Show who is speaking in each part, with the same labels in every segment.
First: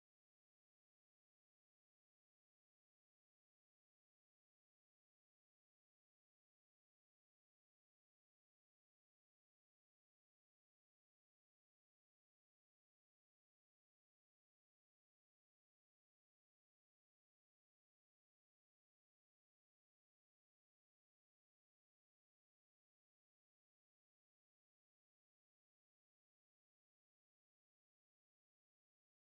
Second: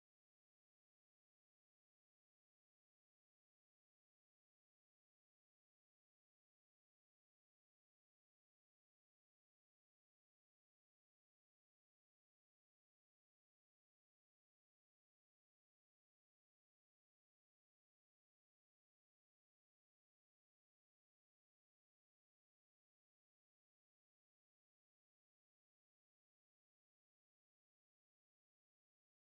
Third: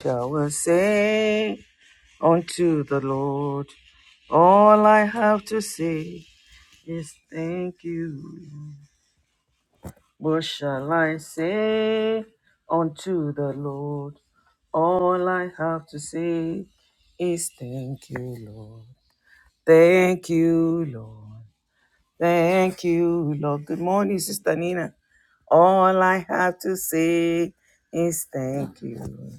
Speaker 1: shall I say unto the Lord? All I have to say is thank you. What shall I say unto the Lord? All I have to say is thank you, Lord. Thank you, Lord. Thank you, Lord. Good morning, Sister Nina. All I have to say is thank you. Lord.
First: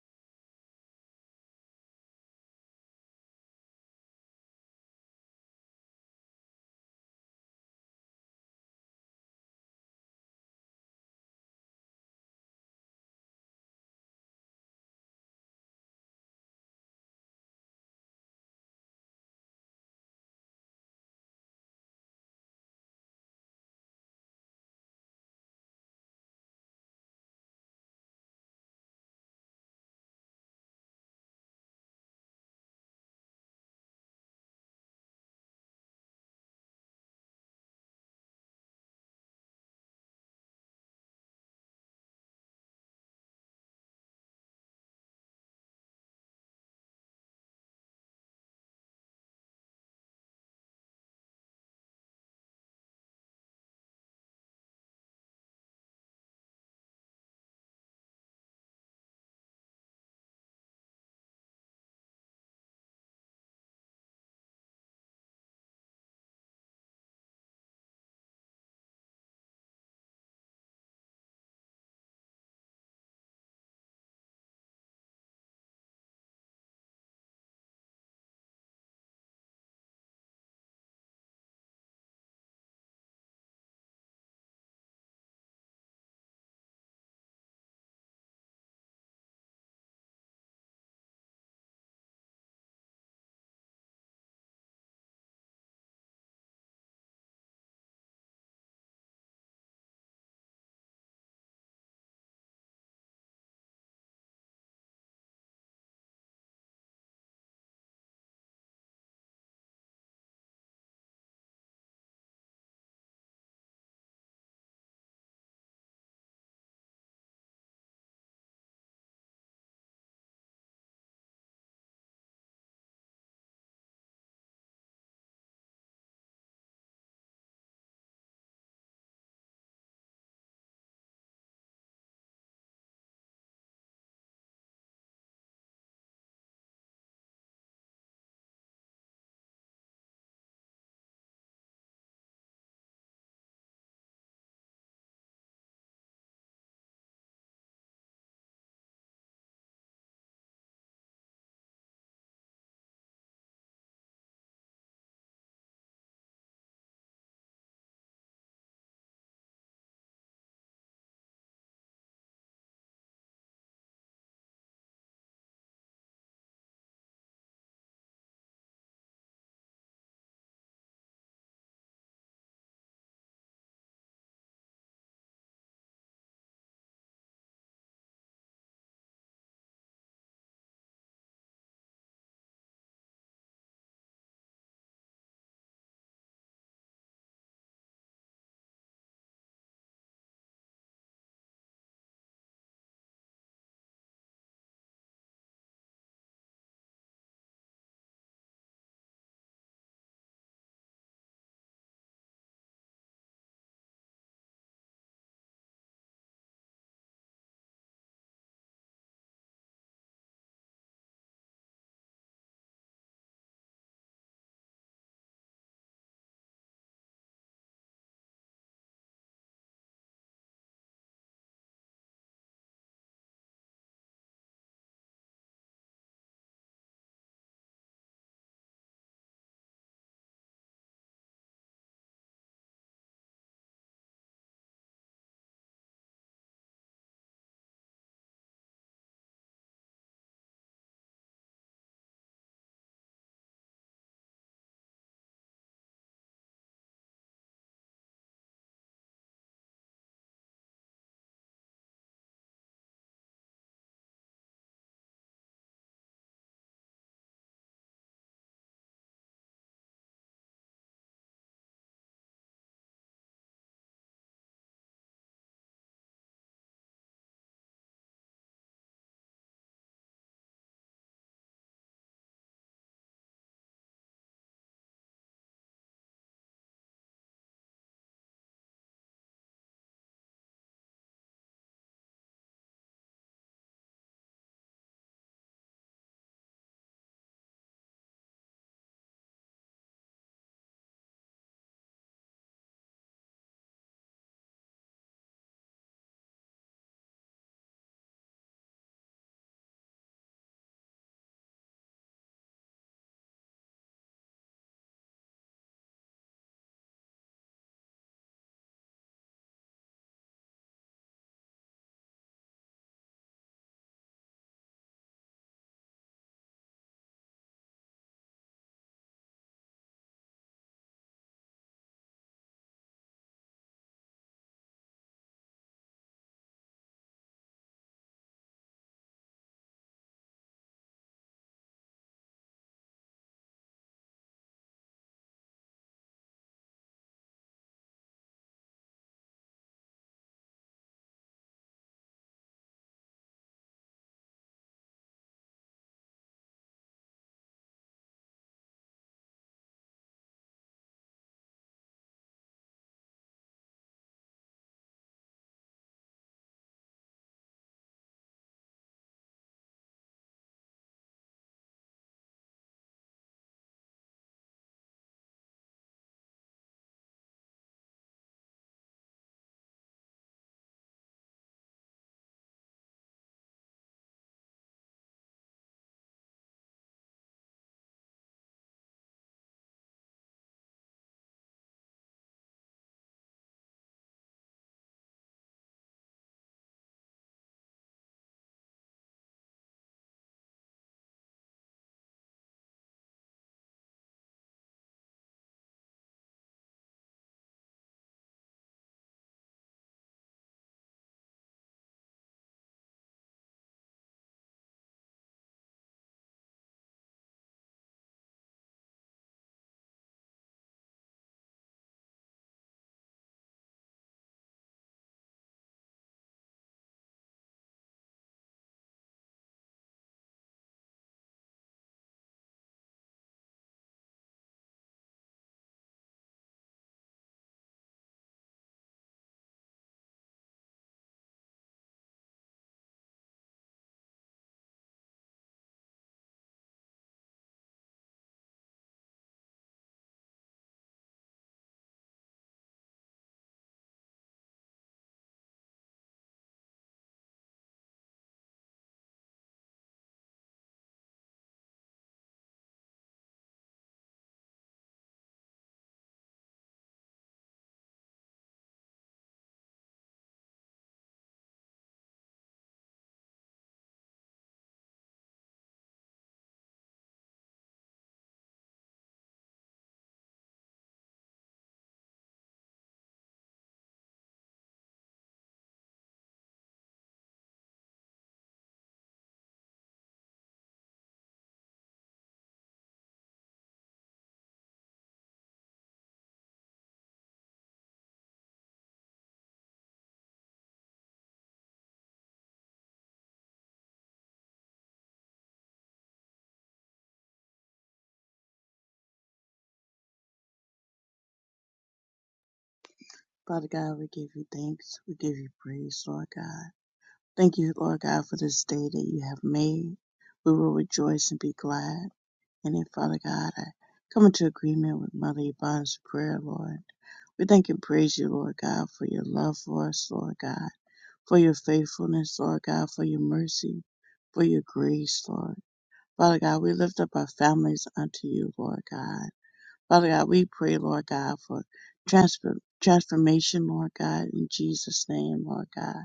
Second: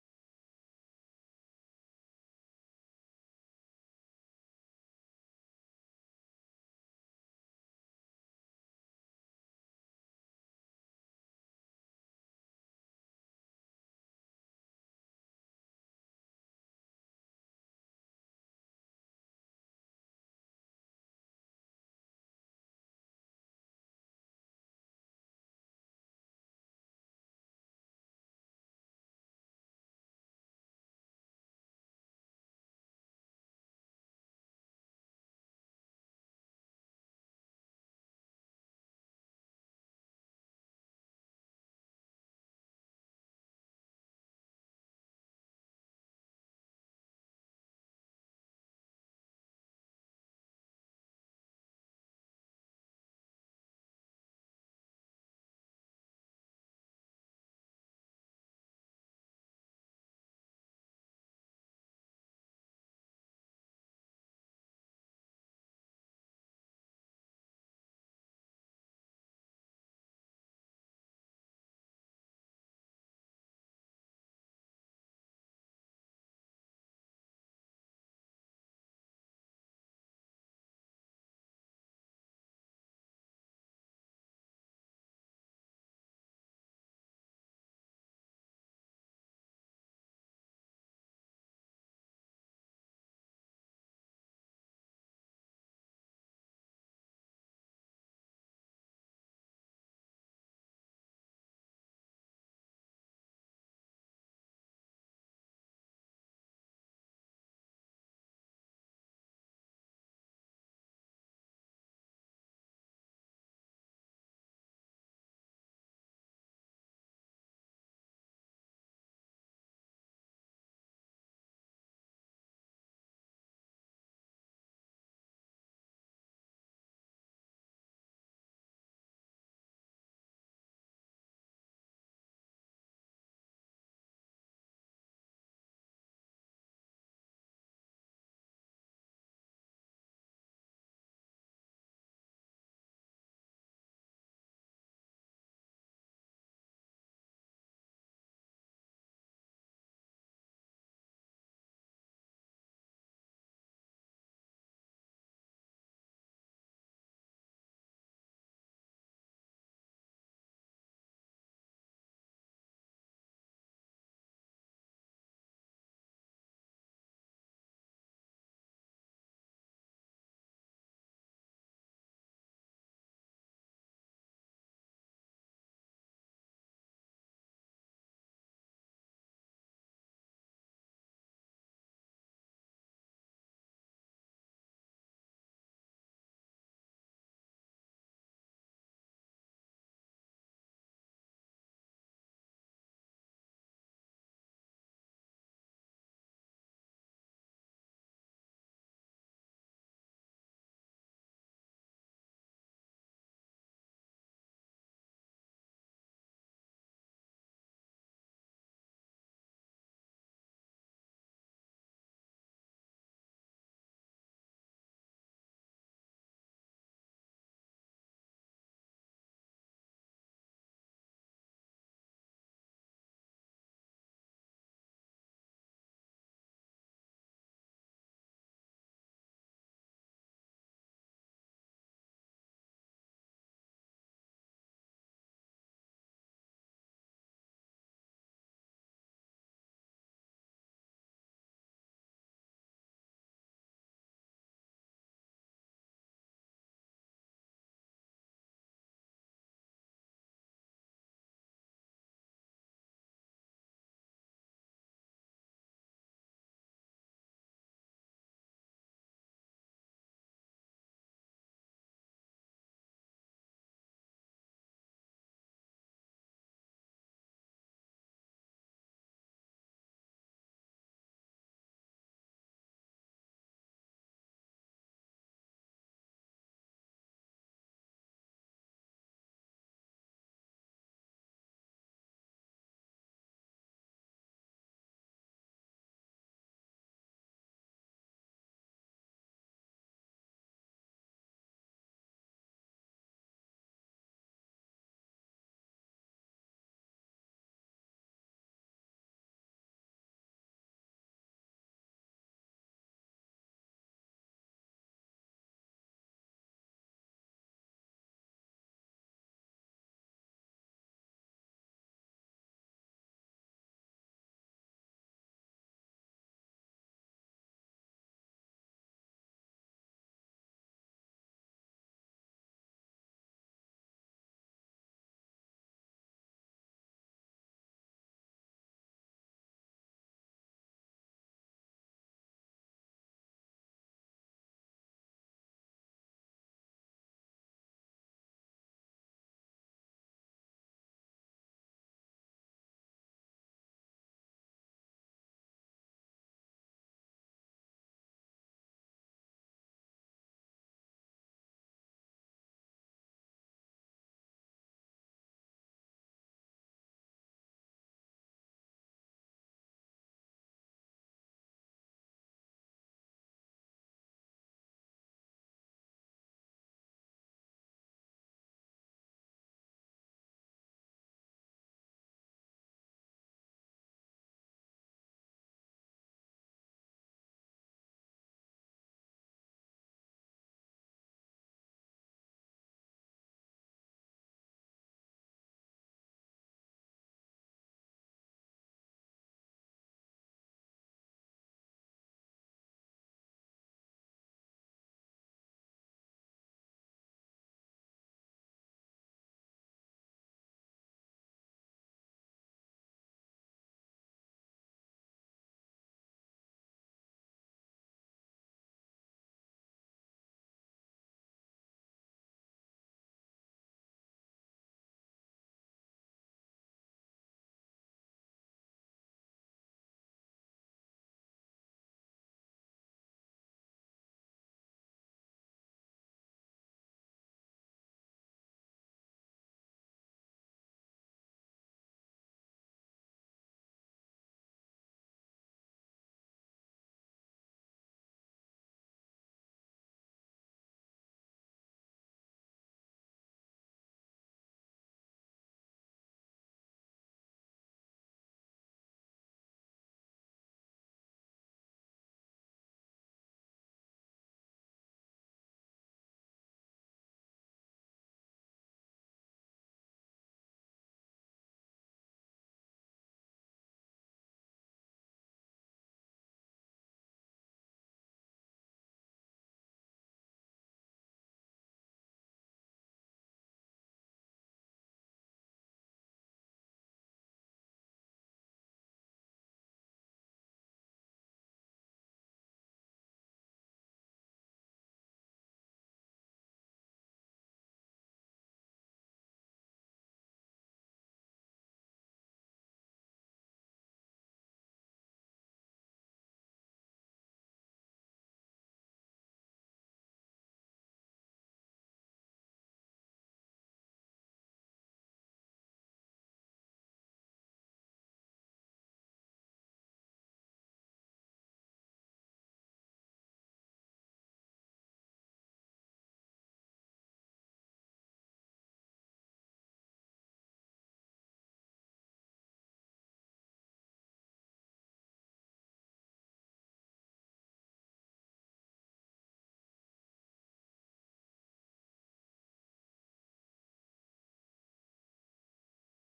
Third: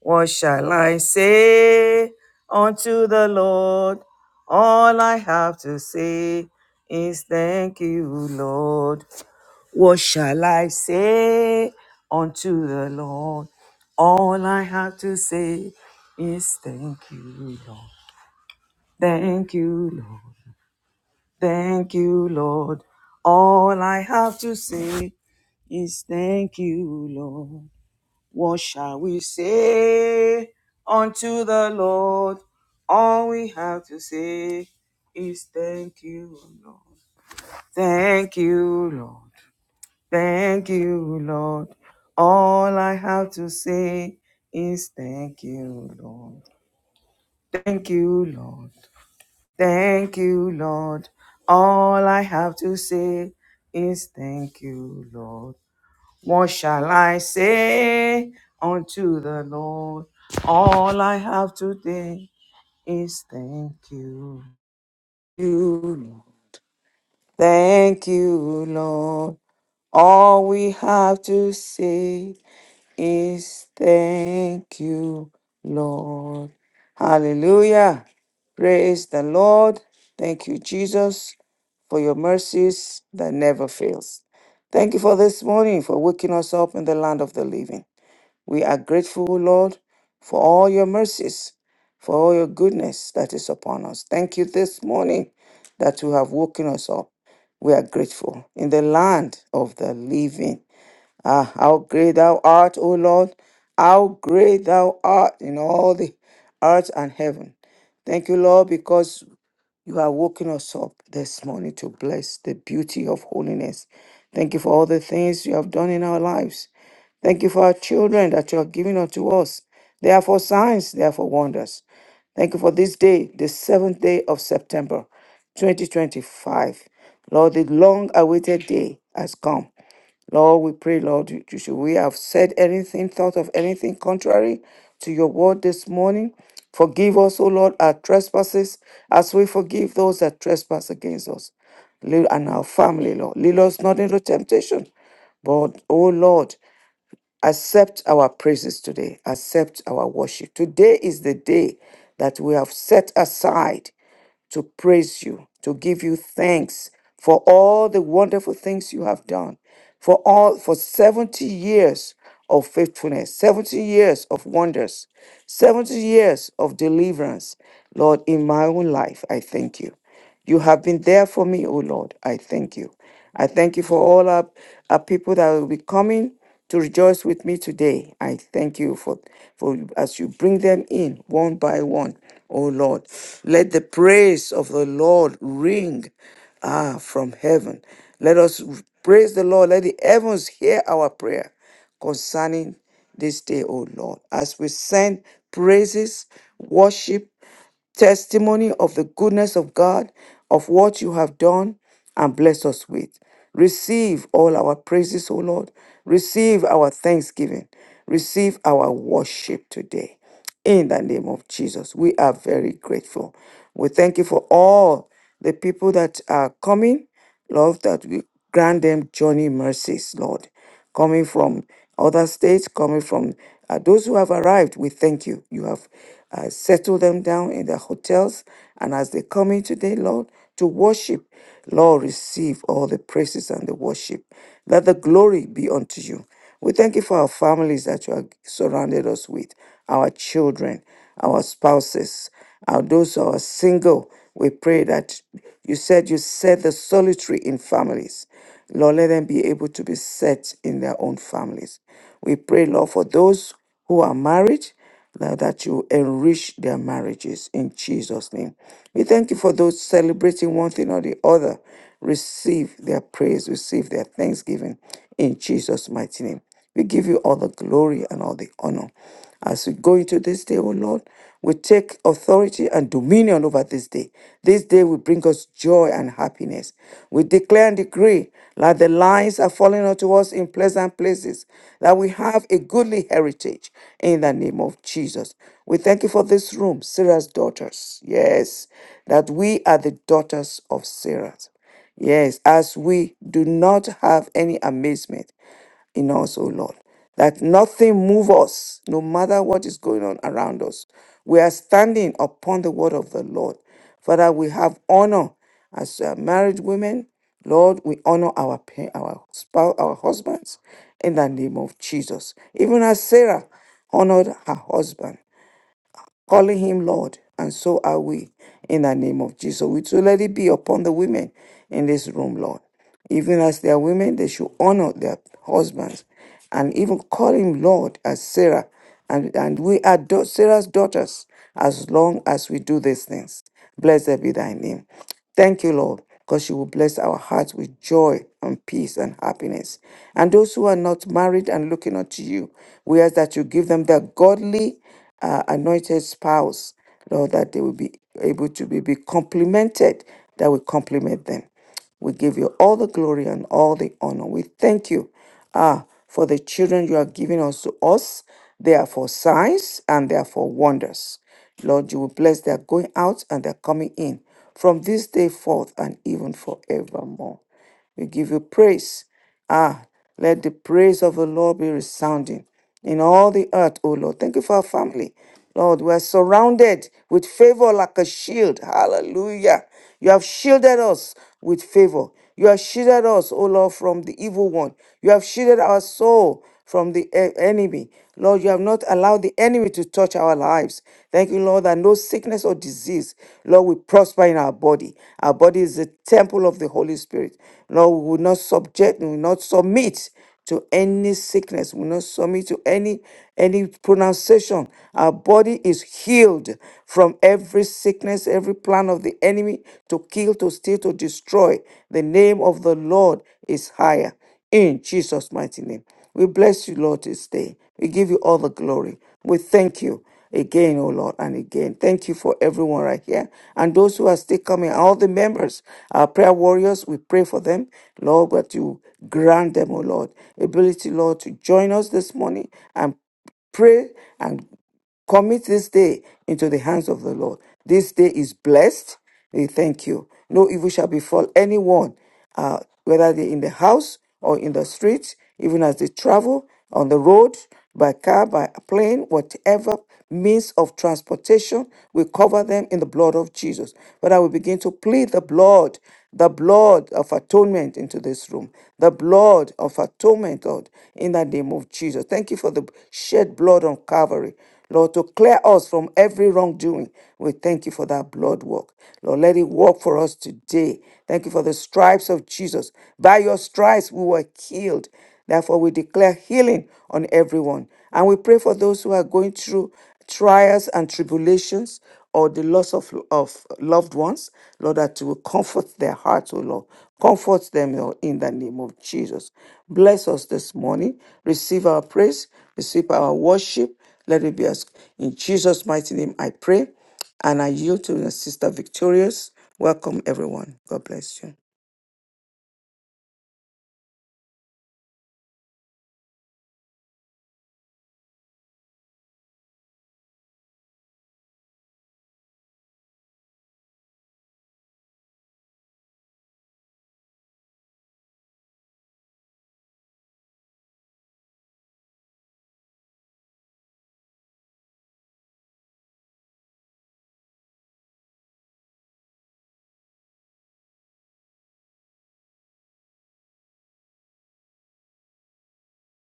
Speaker 1: What shall I say unto the Lord? All I have to say is thank you, Lord. What shall I say unto the Lord? All I have to say is thank you, Lord. Thank you, Lord. Thank you, Lord. All I have to say is thank you, Lord. What shall we say unto the Lord? All we have to say is thank you, Lord. Thank you, Lord. Thank you, Lord. All I have to say is thank you, Lord. Thank you, Lord. Thank you, Lord. All I have to say is thank you, Lord. What shall I say unto the Lord? All I have today is thank you. you. Thank you, Lord. All we have to say is thank you, Lord. Hallelujah. Praise the Lord. Thank you, Jesus, for your mercies that never fails. Thank you for this morning, for waking us up in the land of the living. We are grateful, Lord, for all your mercies, for all your goodness that is upon us. Thank you this morning that you have woken us up. We are grateful in the land of the living. Ah, how great thou art, O Lord! How great thou art in all the earth and heaven. Thank you, Lord, because you are waking us up this morning to bless the beauty of holiness. Thank you for all the things you have done in our lives. Thank you for our children that you have given unto us. They are for signs, they are for wonders. Thank you for this day, the seventh day of September 2025. Lord, the long awaited day has come. Lord, we pray, Lord, you, you should we have said anything, thought of anything contrary to your word this morning. Forgive us, O Lord, our trespasses as we forgive those that trespass against us Lead- and our family, Lord. Lead us not into temptation, but, O Lord, accept our praises today. Accept our worship. Today is the day that we have set aside to praise you, to give you thanks for all the wonderful things you have done, for all for 70 years of faithfulness, 70 years of wonders, 70 years of deliverance. Lord, in my own life, I thank you. You have been there for me, O Lord. I thank you. I thank you for all our, our people that will be coming to rejoice with me today. I thank you for, for as you bring them in one by one, O Lord. Let the praise of the Lord ring ah from heaven. Let us praise the Lord. Let the heavens hear our prayer concerning this day, O Lord. As we send praises, worship, testimony of the goodness of God, of what you have done, and bless us with. Receive all our praises, O Lord. Receive our thanksgiving. Receive our worship today. In the name of Jesus, we are very grateful. We thank you for all the people that are coming, Lord, that we grant them journey mercies, Lord coming from other states, coming from uh, those who have arrived. We thank you. You have uh, settled them down in their hotels. And as they come in today, Lord, to worship, Lord, receive all the praises and the worship. Let the glory be unto you. We thank you for our families that you have surrounded us with, our children, our spouses, our those who are single. We pray that you said you set the solitary in families. Lord, let them be able to be set in their own families. We pray, Lord, for those who are married, Lord, that you enrich their marriages in Jesus' name. We thank you for those celebrating one thing or the other. Receive their praise, receive their thanksgiving in Jesus' mighty name. We give you all the glory and all the honor. As we go into this day, O Lord, we take authority and dominion over this day. This day will bring us joy and happiness. We declare and decree that the lines are falling unto us in pleasant places, that we have a goodly heritage in the name of Jesus. We thank you for this room, Sarah's daughters. Yes, that we are the daughters of Sarah. Yes, as we do not have any amazement in us, O Lord. That nothing move us, no matter what is going on around us. We are standing upon the word of the Lord. Father, we have honor as uh, married women. Lord, we honor our pa- our spouse, our husbands, in the name of Jesus. Even as Sarah honored her husband, calling him Lord, and so are we in the name of Jesus. We too let it be upon the women in this room, Lord. Even as they are women, they should honor their husbands and even call him Lord as Sarah. And, and we are da- Sarah's daughters as long as we do these things. Blessed be thy name. Thank you, Lord, because you will bless our hearts with joy and peace and happiness. And those who are not married and looking unto you, we ask that you give them the godly uh, anointed spouse, Lord, that they will be able to be, be complimented, that we compliment them. We give you all the glory and all the honor. We thank you Ah, for the children you are giving us to us. They are for signs and they are for wonders. Lord, you will bless their going out and their coming in from this day forth and even forevermore. We give you praise. Ah, let the praise of the Lord be resounding in all the earth, O Lord. Thank you for our family. Lord, we are surrounded with favor like a shield. Hallelujah. You have shielded us with favor. You have shielded us, O Lord, from the evil one. You have shielded our soul from the e- enemy. Lord, you have not allowed the enemy to touch our lives. Thank you, Lord, that no sickness or disease, Lord, we prosper in our body. Our body is the temple of the Holy Spirit. Lord, we will not subject, we will not submit to any sickness. We will not submit to any any pronunciation. Our body is healed from every sickness, every plan of the enemy to kill, to steal, to destroy. The name of the Lord is higher. In Jesus' mighty name. We bless you, Lord, this day. We give you all the glory. We thank you again, oh Lord, and again. Thank you for everyone right here. And those who are still coming, all the members, our prayer warriors, we pray for them, Lord, that you grant them, oh Lord, ability, Lord, to join us this morning and pray and Commit this day into the hands of the Lord. This day is blessed. We thank you. No evil shall befall anyone, uh, whether they are in the house or in the street, even as they travel on the road, by car, by plane, whatever means of transportation. We cover them in the blood of Jesus. But I will begin to plead the blood, the blood of atonement into this room, the blood of atonement, Lord, in the name of Jesus. Thank you for the shed blood on Calvary. Lord, to clear us from every wrongdoing. We thank you for that blood work. Lord, let it work for us today. Thank you for the stripes of Jesus. By your stripes we were healed. Therefore, we declare healing on everyone. And we pray for those who are going through trials and tribulations or the loss of, of loved ones, Lord, that you will comfort their hearts, O Lord. Comfort them, Lord, in the name of Jesus. Bless us this morning. Receive our praise, receive our worship. Let it be us. In Jesus' mighty name, I pray. And I yield to the Sister Victorious. Welcome, everyone. God bless you.
Speaker 2: Father God, we give you thanks. We give you praise, Lord God. Thank you, Lord God, for this day that you have made. We will rejoice and be glad. And then, Father God, I come into agreement with Mother Yvonne's prayer, Lord. We thank and praise you, Lord God, for your love for us, Lord God, for your faithfulness, Lord God, for your mercy, for your grace, Lord. Father God, we lift up our families unto you, Lord God. Father God, we pray, Lord God, for transfer, transformation, Lord God, in Jesus' name, Lord God.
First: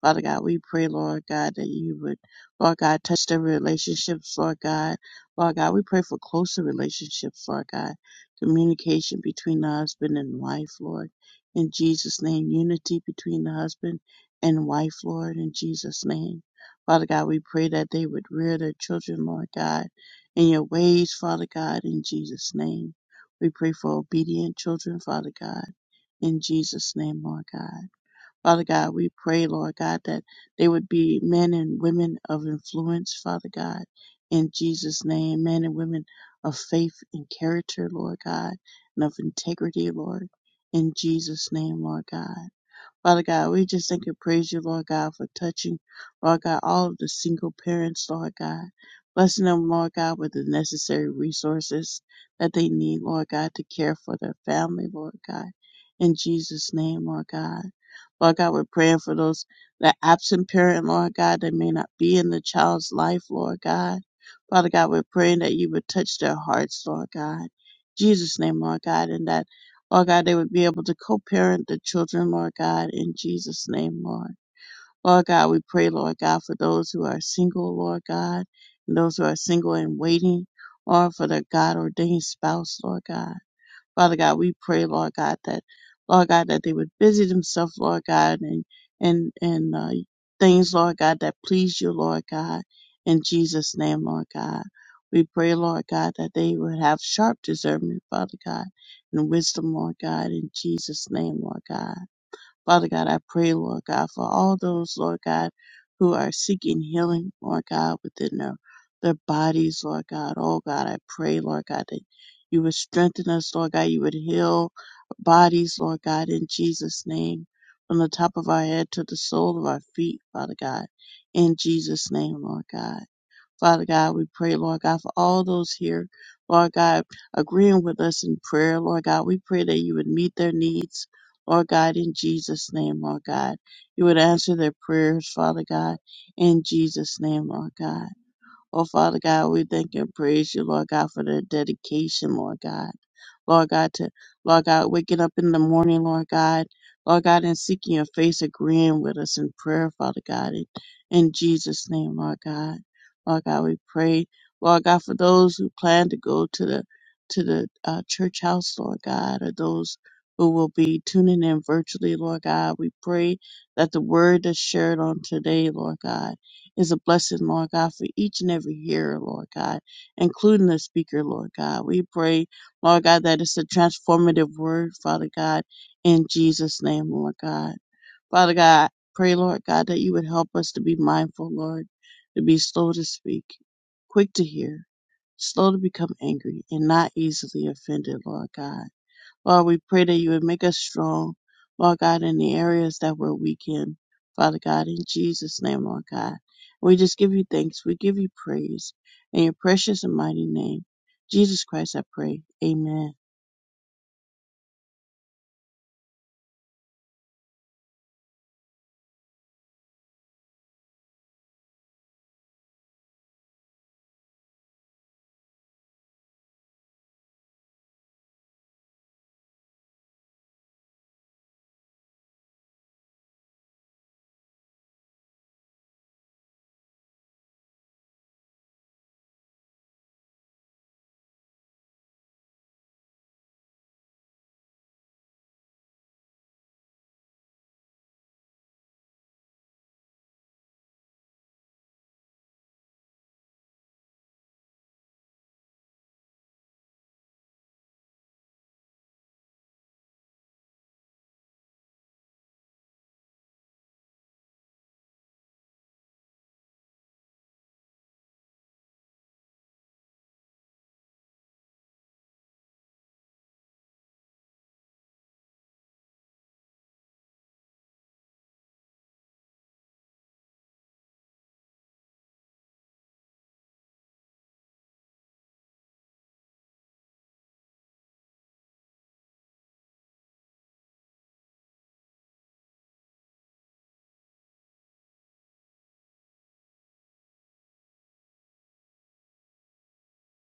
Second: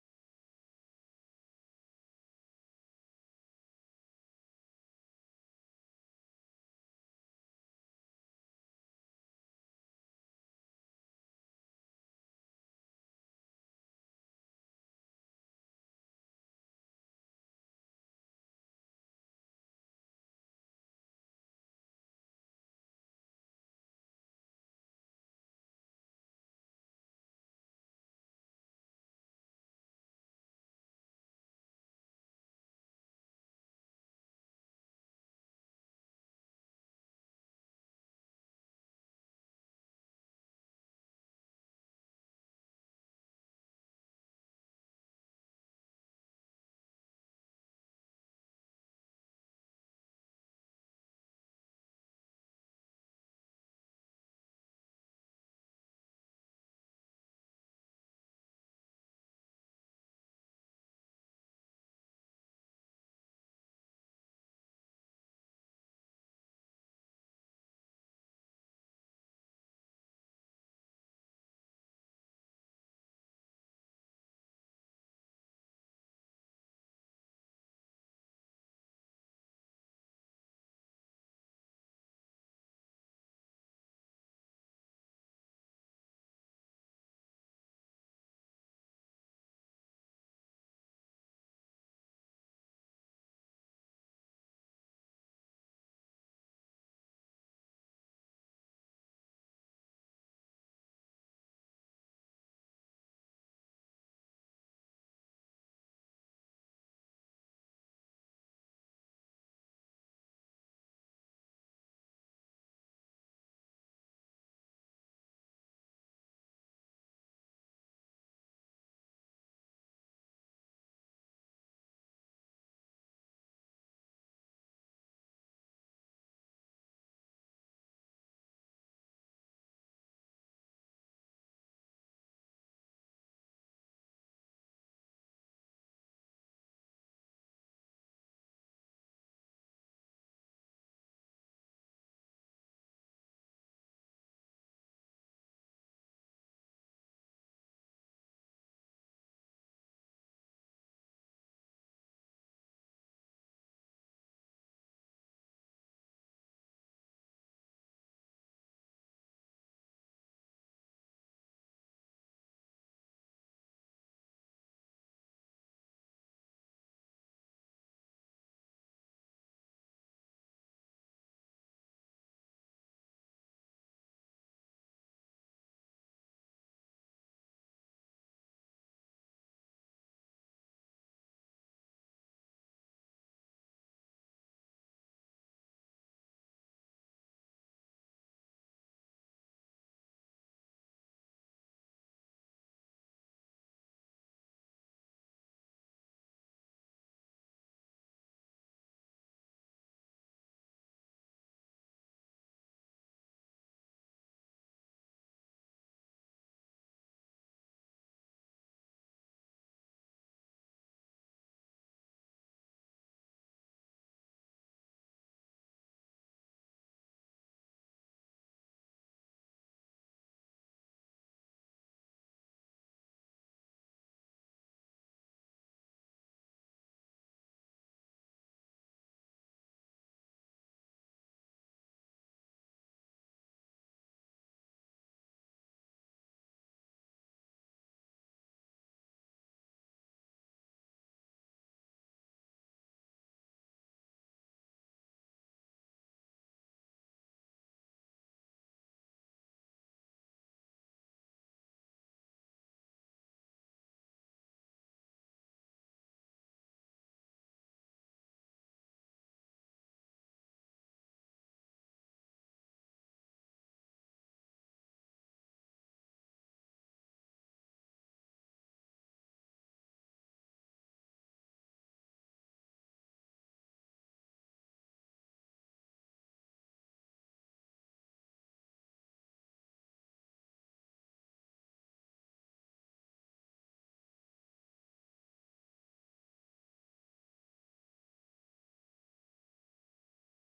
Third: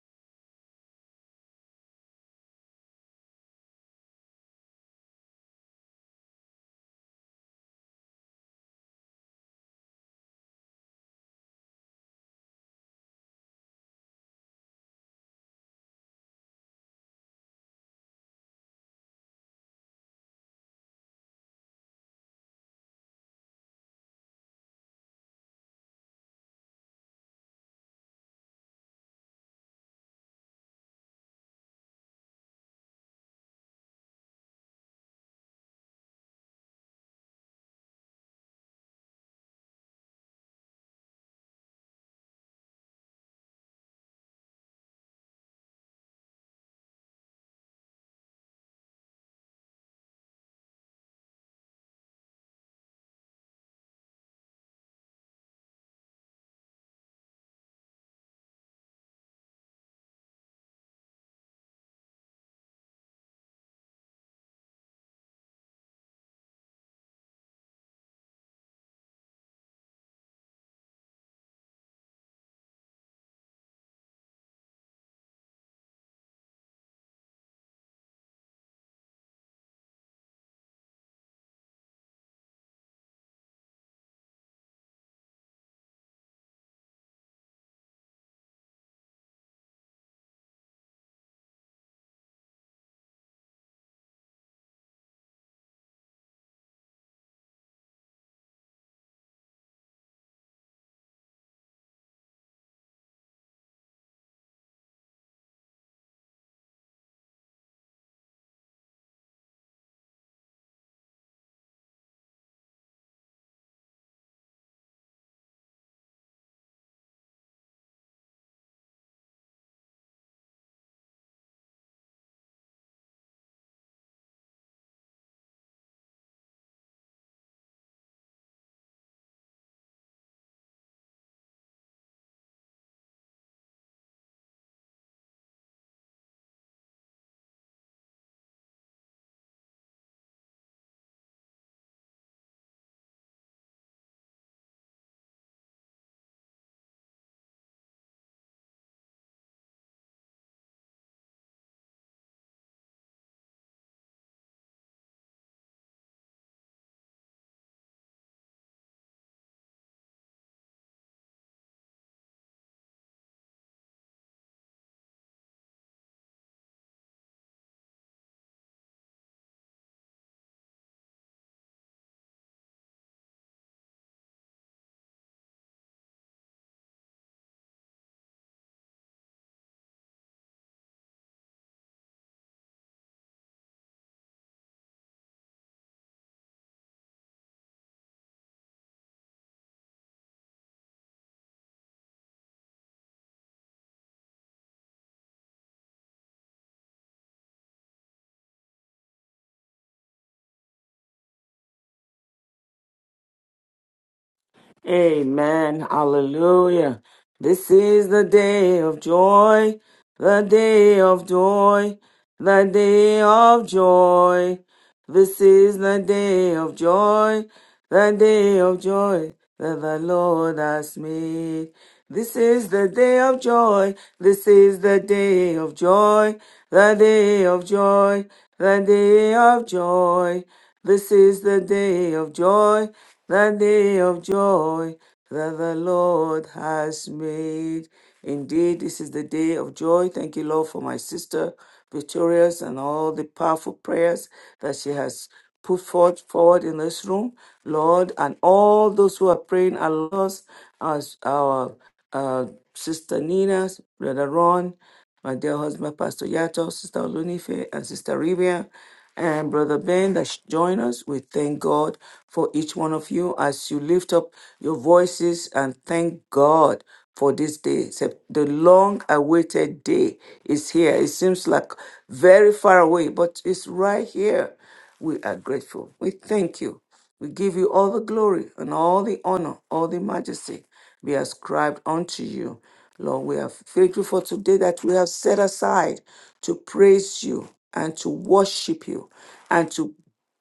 Speaker 2: Father God, we pray, Lord God, that you would, Lord God, touch their relationships, Lord God. Lord God, we pray for closer relationships, Lord God. Communication between the husband and wife, Lord. In Jesus' name, unity between the husband and wife, Lord, in Jesus' name. Father God, we pray that they would rear their children, Lord God, in your ways, Father God, in Jesus' name. We pray for obedient children, Father God, in Jesus' name, Lord God. Father God, we pray, Lord God, that they would be men and women of influence, Father God, in Jesus' name, men and women of faith and character, Lord God, and of integrity, Lord, in Jesus' name, Lord God. Father God, we just thank and praise you, Lord God, for touching, Lord God, all of the single parents, Lord God. Blessing them, Lord God, with the necessary resources that they need, Lord God, to care for their family, Lord God. In Jesus' name, Lord God. Lord God, we're praying for those, that absent parent, Lord God, that may not be in the child's life, Lord God. Father God, we're praying that you would touch their hearts, Lord God. Jesus' name, Lord God, and that Lord God, they would be able to co parent the children, Lord God, in Jesus' name, Lord. Lord God, we pray, Lord God, for those who are single, Lord God, and those who are single and waiting, or for their God ordained spouse, Lord God. Father God, we pray, Lord God, that Lord God, that they would busy themselves, Lord God, and and and uh, things, Lord God, that please you, Lord God, in Jesus' name, Lord God. We pray, Lord God, that they would have sharp discernment, Father God, and wisdom, Lord God, in Jesus' name, Lord God. Father God, I pray, Lord God, for all those, Lord God, who are seeking healing, Lord God, within their, their bodies, Lord God. Oh God, I pray, Lord God, that you would strengthen us, Lord God. You would heal bodies, Lord God, in Jesus' name, from the top of our head to the sole of our feet, Father God, in Jesus' name, Lord God. Father God, we pray, Lord God, for all those here, Lord God, agreeing with us in prayer, Lord God. We pray that you would meet their needs, Lord God, in Jesus' name, Lord God. You would answer their prayers, Father God, in Jesus' name, Lord God. Oh, Father God, we thank and praise you, Lord God, for the dedication, Lord God. Lord God, to Lord God, waking up in the morning, Lord God, Lord God, and seeking your face, agreeing with us in prayer, Father God, in, in Jesus' name, Lord God. Lord God, we pray, Lord God, for those who plan to go to the to the uh, church house, Lord God, or those who will be tuning in virtually, Lord God. We pray that the word that's shared on today, Lord God is a blessing, Lord God, for each and every hearer, Lord God, including the speaker, Lord God. We pray, Lord God, that it's a transformative word, Father God, in Jesus' name, Lord God. Father God, I pray, Lord God, that you would help us to be mindful, Lord, to be slow to speak, quick to hear, slow to become angry, and not easily offended, Lord God. Lord, we pray that you would make us strong, Lord God, in the areas that we're weak in, Father God, in Jesus' name, Lord God. We just give you thanks. We give you praise. In your precious and mighty name, Jesus Christ, I pray. Amen.
Speaker 1: Amen. Hallelujah. This is the day of joy, the day of joy, the day of joy. This is the day of joy, the day of joy that the Lord has made. This is the day of joy, this is the day of joy, the day of joy, the day of joy. This is the day of joy, the day of joy that the Lord has made. Indeed, this is the day of joy. Thank you, Lord, for my sister Victorious and all the powerful prayers that she has put forth forward in this room, Lord, and all those who are praying along us, as our uh, sister Nina, brother Ron my dear husband, Pastor Yato, Sister Olunife, and Sister Rivia, and Brother Ben that sh- join us. We thank God for each one of you as you lift up your voices and thank God for this day. Sep- The long awaited day is here. It seems like very far away, but it's right here. We are grateful. We thank you. We give you all the glory and all the honor, all the majesty be ascribed unto you. Lord, we are thankful for today that we have set aside to praise you and to worship you and to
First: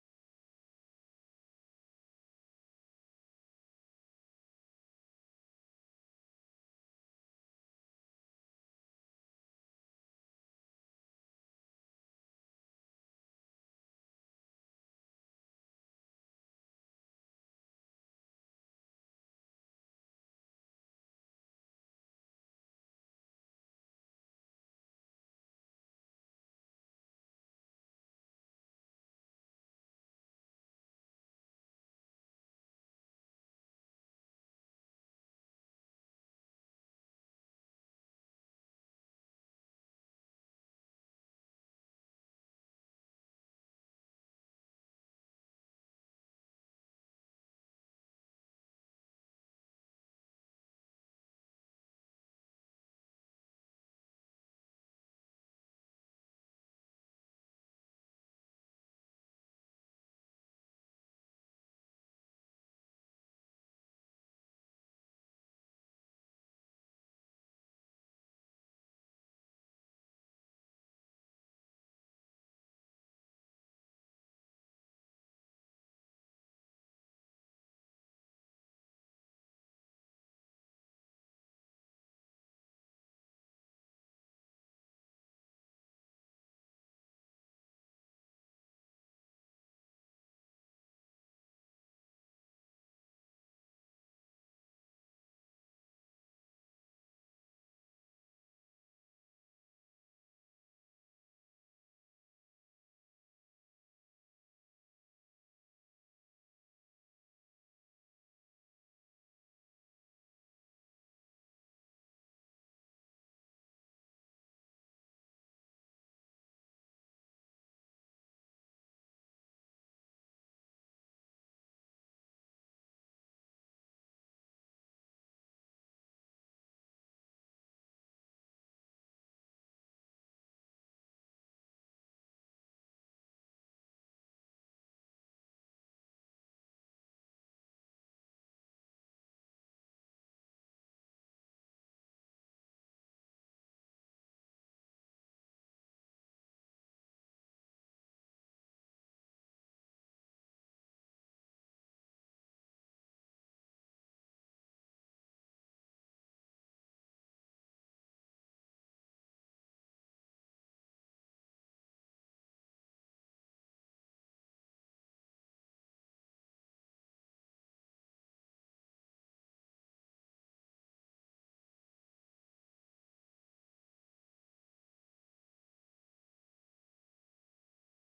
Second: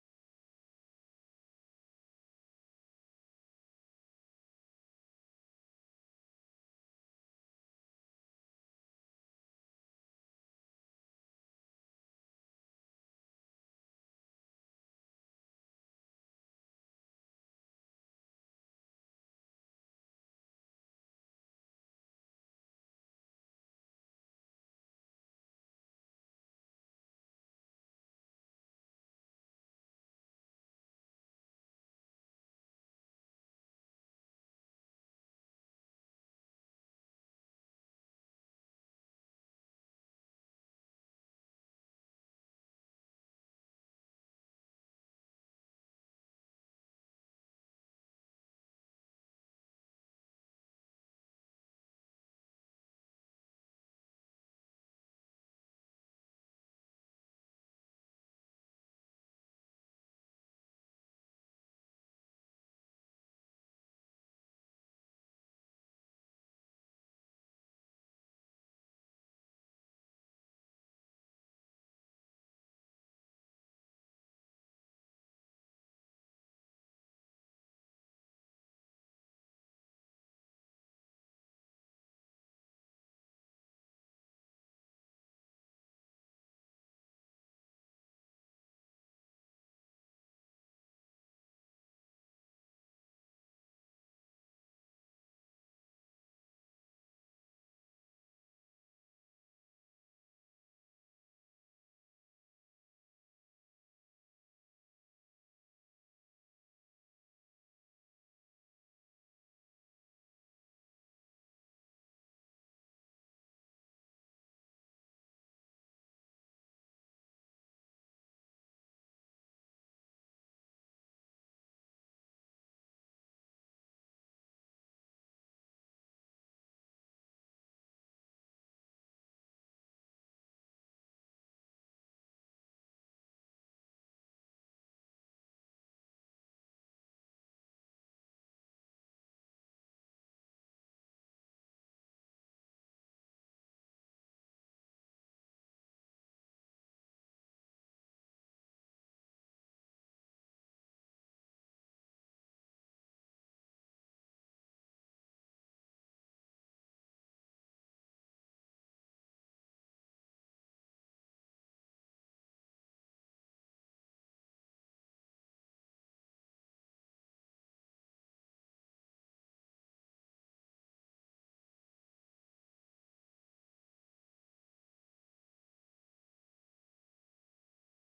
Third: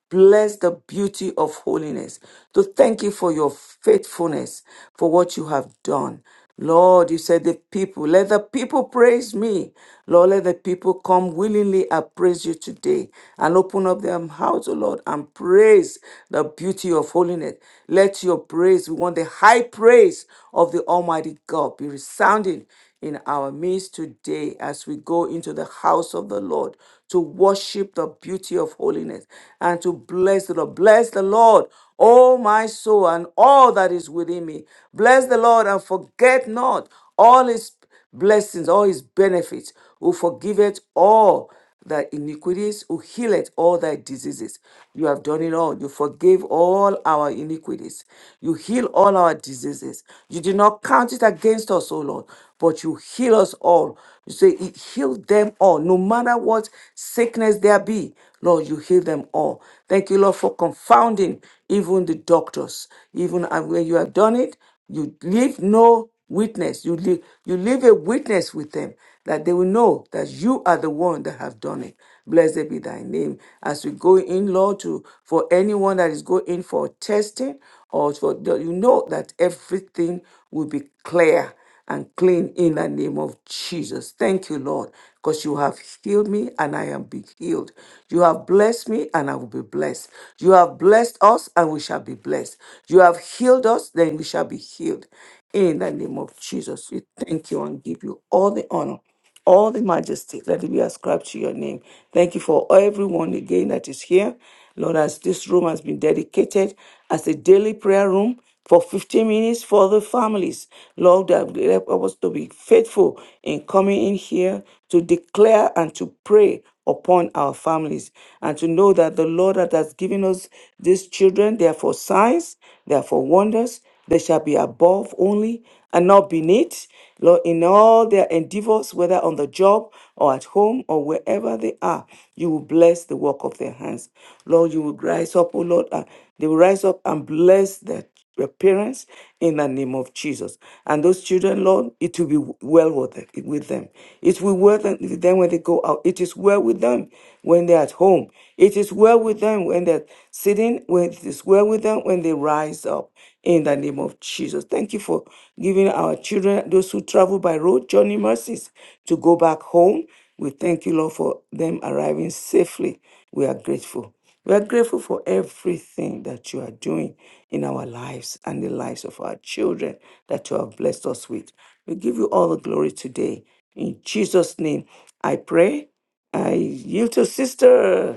Speaker 1: Bless the beauty of holiness. To thank you for your faithfulness, for what you have done. Lord, you said the people, let the people praise me. Lord, let the people come willingly and praise you today and open up their mouths, O Lord, and praise the beauty of holiness. Let your praise, we want the high praise of the Almighty God be resounding in our midst today as we go into the house of the Lord to worship the beauty of holiness faithfulness and to bless the Lord. Bless the Lord, O my soul, and all that is within me. Bless the Lord and forget not all his blessings, all his benefits, who forgiveth all thy iniquities, who healeth all thy diseases. You have done it all. You forgave all our iniquities. You heal all our diseases. You did not count it against us, O Lord, but you heal us all. You say, "It healed them all, no matter what sickness there be. Lord, you heal them all. Thank you, Lord, for confounding even the doctors. Even and when you have done it, you leave no witness. You leave, you leave a witness with them that they will know that you are the one that have done it. Blessed be thy name. As we go in, Lord, to for anyone that is going in for testing or for you know that everything will be clear and clean in the name of Jesus. Thank you, Lord, because you have healed me and I am be healed. You have blessed me and I will be blessed. You have blessed us and we shall be blessed. You have healed us, then we shall be healed. In the name of Jesus, we thank you and give you all the honor all the majesty. Let it be ascribed to your name. Thank you for everyone again that is here. Lord, as this room has been dedicated as a daily prayer room for 15 minutes for the families. Lord, that will help us to be faithful in coming in here to declare and to pray upon our families and to know that the Lord that has given us these children, they are for signs, they are for wonders, they shall be above only and not beneath. Lord, in all their endeavors, whether on the job or at home or wherever they are, you will bless the work of their hands. Lord, you will rise up, oh Lord, and they will rise up and bless their your parents in the name of Jesus. And those children, Lord, it will be well with them. with them. It will well with them when they go out. It is well with them when they're at home. It is well with them when they're death, sitting with the square with them when they rise up in the name of Jesus. Thank you for giving our children, those who travel by road, journey mercies to go back home. We thank you, Lord, for them arriving safely. We are grateful. We are grateful for everything that you are doing in our lives and the lives of our children that you have blessed us with. We give you all the glory today. In Jesus' name, I pray. I yield to Sister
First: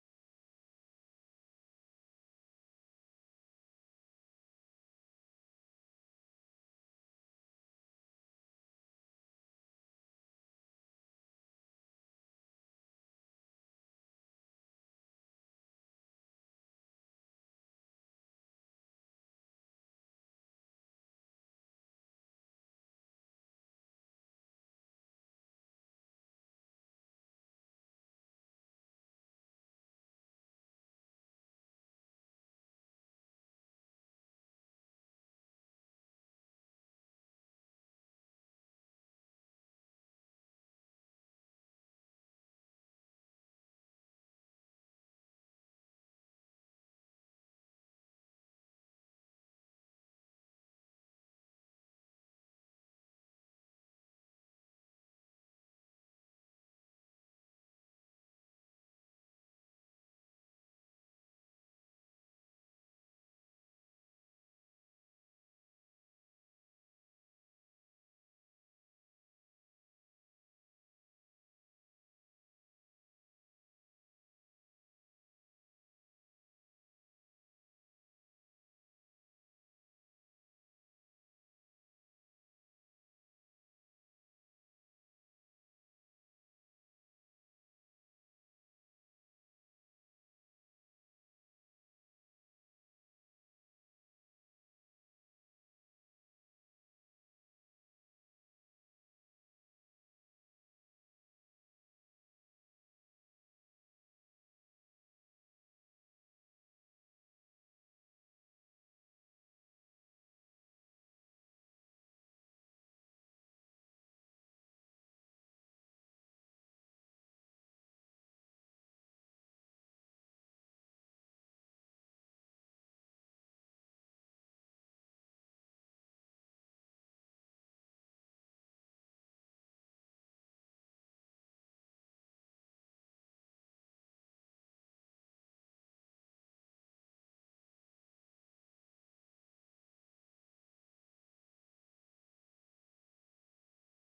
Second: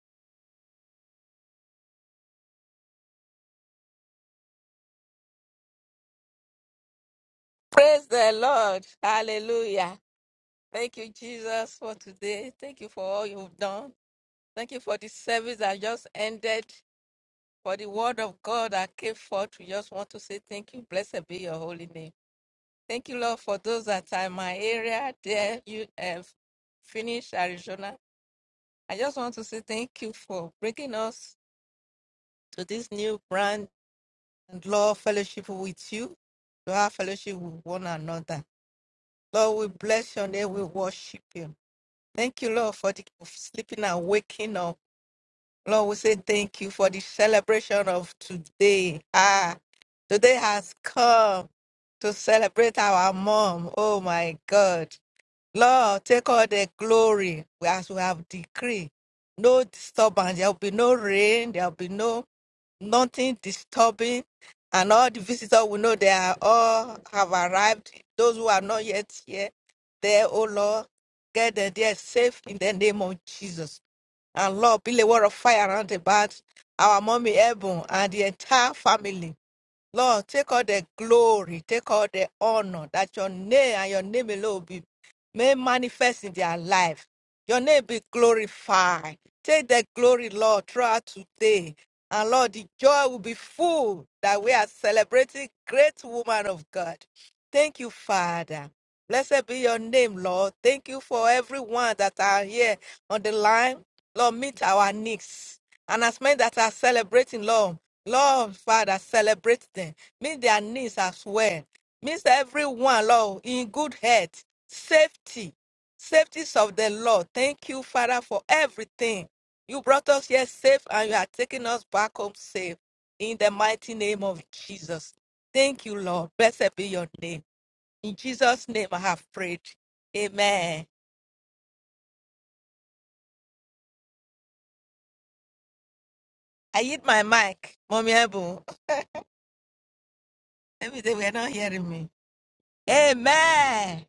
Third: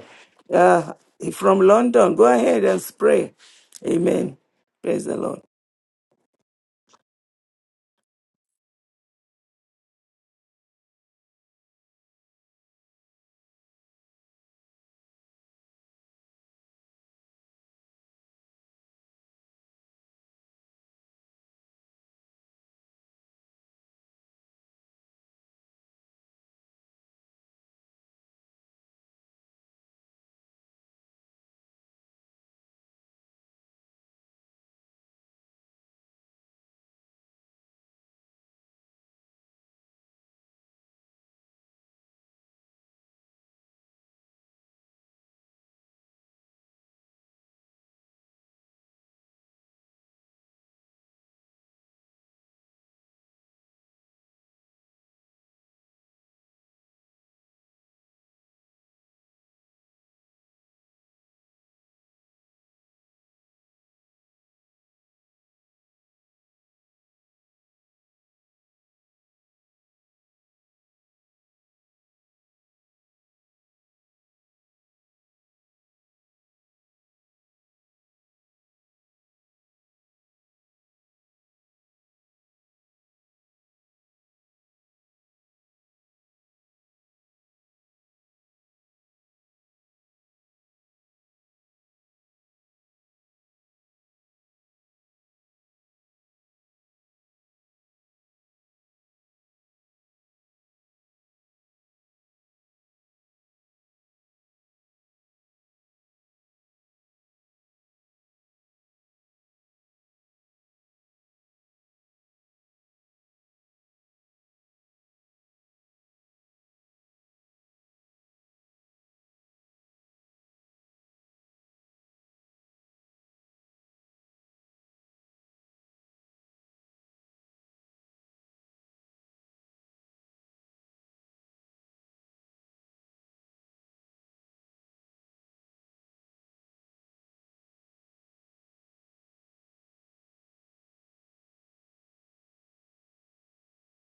Speaker 1: uh, from London. Go ahead and pray. Amen. Praise the Lord.
Speaker 3: Praise the Lord. Hallelujah. Thank you, Jesus, for today. Thank you for all you've done. Thank you for the service that just ended, for the word of God that came forth. We just want to say thank you. Blessed be your holy name. Thank you, Lord, for those that are in my area, there, you have finished Arizona. I just want to say thank you for bringing us to this new brand and Lord fellowship with you, to have fellowship with one another. Lord, we bless your name. We worship you. Thank you, Lord, for the of sleeping and waking up. Lord, we say thank you for the celebration of today. Ah, today has come to celebrate our mom. Oh my God. Lord, take all the glory as we have decreed. No disturbance. There will be no rain. There will be no nothing disturbing, and all the visitors we know they are all have arrived. Those who are not yet here, there, oh Lord, get them there safe in the name of Jesus. And Lord, build a wall of fire around about our mommy Ebon and the entire family. Lord, take all the glory, take all the honor that your name and your name alone be may manifest in their life. Your name be glorified. Take the glory, Lord, throughout today. And Lord, the joy will be full that we are celebrating great woman of God. Thank you, Father. Blessed be your name, Lord. Thank you for everyone that are here on the line. Lord, meet our needs. And as many that are celebrating, Lord, Lord, Father, celebrate them. Meet their needs as well. Meet everyone, Lord, in good health, safety, safeties of the Lord. Thank you, Father, for everything. You brought us here safe and you are taking us back home safe. In the mighty name of Jesus. Thank you, Lord. Blessed be your name. In Jesus' name I have prayed. Amen. I hit my mic. Mommy Ebu. Let me say we're not hearing me. Amen.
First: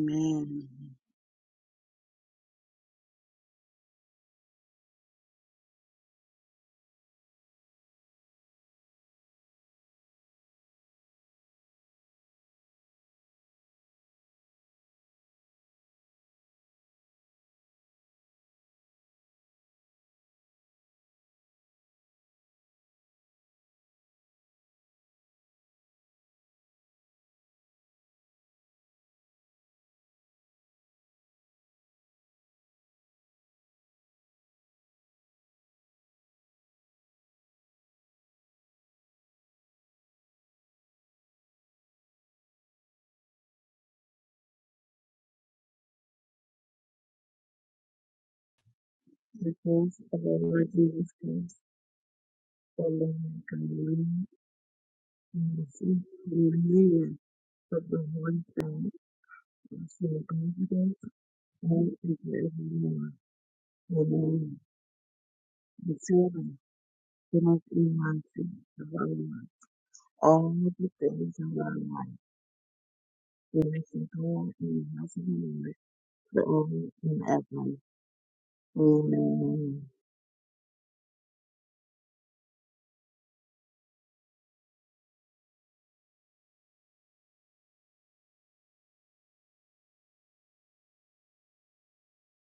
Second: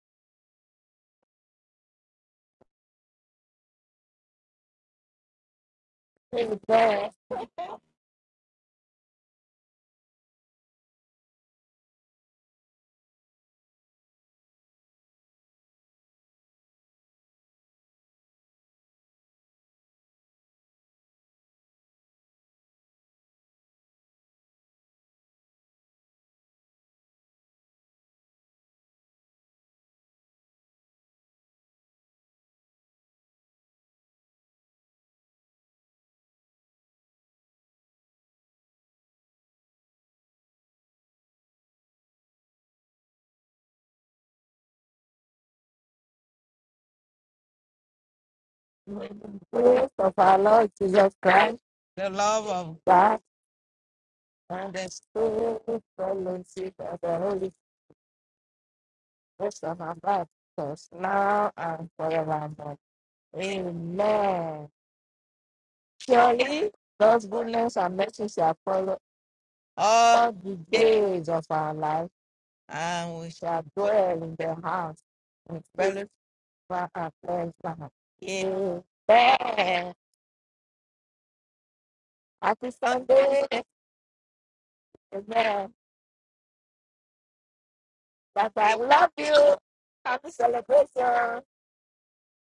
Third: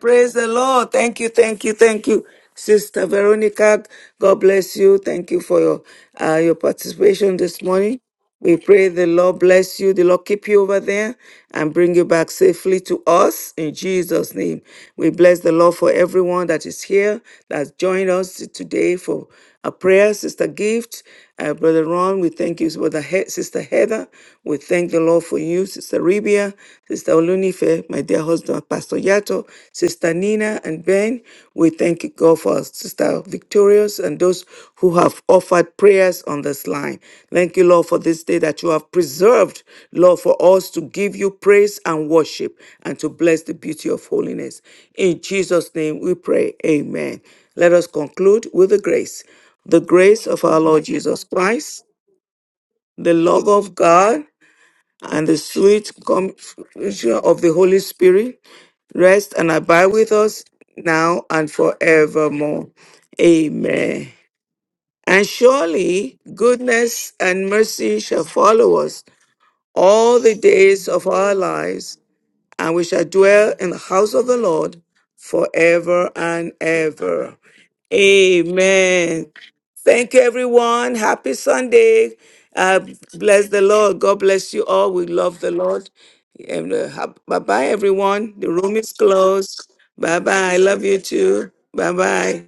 Speaker 1: Praise the Lord. Thank you, thank you, thank you, Sister Veronica. God bless you. Thank you for your uh, your participation this morning. We pray the Lord bless you, the Lord keep you over there and bring you back safely to us in Jesus' name. We bless the Lord for everyone that is here, that's joined us today for a prayer, Sister Gift, uh, Brother Ron. We thank you, Brother he- Sister Heather. We thank the Lord for you, Sister Ribia, Sister Olunife, my dear husband, Pastor Yato, Sister Nina and Ben, we thank you, God, for our Sister Victorious and those who have offered prayers on this line. Thank you, Lord, for this day that you have preserved, Lord, for us to give you praise and worship and to bless the beauty of holiness. In Jesus' name we pray. Amen. Let us conclude with the grace.
Speaker 2: The
Speaker 1: The
Speaker 3: Praise
Speaker 2: grace
Speaker 3: of
Speaker 2: of
Speaker 1: grace
Speaker 3: our
Speaker 2: our
Speaker 1: of our
Speaker 2: Lord
Speaker 3: Lord
Speaker 1: Lord
Speaker 2: Jesus
Speaker 3: Jesus
Speaker 1: Jesus
Speaker 2: Christ,
Speaker 3: Christ,
Speaker 1: Christ,
Speaker 3: The love of
Speaker 2: the love
Speaker 1: the
Speaker 3: God,
Speaker 2: of
Speaker 1: love of
Speaker 2: God,
Speaker 1: God,
Speaker 3: and the
Speaker 1: and the
Speaker 2: and the
Speaker 3: Spirit,
Speaker 1: sweet
Speaker 2: sweet
Speaker 3: fellowship of the
Speaker 2: communion
Speaker 1: communion of the
Speaker 3: Holy
Speaker 1: Holy
Speaker 2: of the
Speaker 1: Spirit
Speaker 2: Holy Spirit,
Speaker 1: rest and
Speaker 3: Spirit of
Speaker 2: which
Speaker 1: abide
Speaker 3: our
Speaker 1: with
Speaker 2: will
Speaker 3: God,
Speaker 1: us
Speaker 2: be
Speaker 3: us
Speaker 2: with us
Speaker 1: now and
Speaker 3: now and
Speaker 2: all and
Speaker 1: forevermore.
Speaker 3: forevermore.
Speaker 2: forevermore.
Speaker 1: Amen.
Speaker 2: Amen.
Speaker 3: Amen.
Speaker 1: And
Speaker 2: The
Speaker 1: surely
Speaker 2: children
Speaker 3: Surely,
Speaker 1: goodness
Speaker 3: God's
Speaker 1: and
Speaker 2: Timothy
Speaker 3: goodness and
Speaker 1: mercy
Speaker 2: 1
Speaker 1: shall
Speaker 3: mercy
Speaker 2: thing
Speaker 3: shall
Speaker 1: follow
Speaker 3: follow
Speaker 1: us
Speaker 2: around life.
Speaker 3: all
Speaker 1: all
Speaker 3: all
Speaker 1: the
Speaker 2: All
Speaker 3: the
Speaker 1: days
Speaker 2: the
Speaker 1: of
Speaker 3: days
Speaker 1: our
Speaker 2: things
Speaker 3: of
Speaker 2: in
Speaker 3: our
Speaker 2: our
Speaker 1: lives
Speaker 3: life.
Speaker 2: life,
Speaker 1: and we shall
Speaker 3: and we
Speaker 1: dwell
Speaker 2: we
Speaker 3: shall shall
Speaker 1: in the
Speaker 2: must
Speaker 1: house
Speaker 3: dwell
Speaker 1: of
Speaker 3: in
Speaker 1: the
Speaker 2: adore
Speaker 3: the
Speaker 1: Lord
Speaker 2: and
Speaker 3: house and
Speaker 2: imagine
Speaker 3: praise
Speaker 1: forever
Speaker 2: the
Speaker 1: and
Speaker 3: fellowship of
Speaker 2: Lord forever
Speaker 3: our
Speaker 2: and
Speaker 1: ever.
Speaker 3: friends.
Speaker 2: ever.
Speaker 3: Him.
Speaker 1: Amen.
Speaker 2: Amen.
Speaker 3: Amen.
Speaker 1: Thank you, everyone. Happy Sunday.
Speaker 3: Happy
Speaker 1: Uh,
Speaker 3: Sunday.
Speaker 1: bless the Lord. God bless you all. We love the
Speaker 3: Amen.
Speaker 1: Lord. And, uh, bye bye, everyone. The
Speaker 3: Bye
Speaker 1: room
Speaker 3: bye. We
Speaker 1: is
Speaker 3: love you.
Speaker 1: closed. Bye
Speaker 3: Happy
Speaker 1: bye. I love you
Speaker 3: celebration.
Speaker 1: too. Bye bye.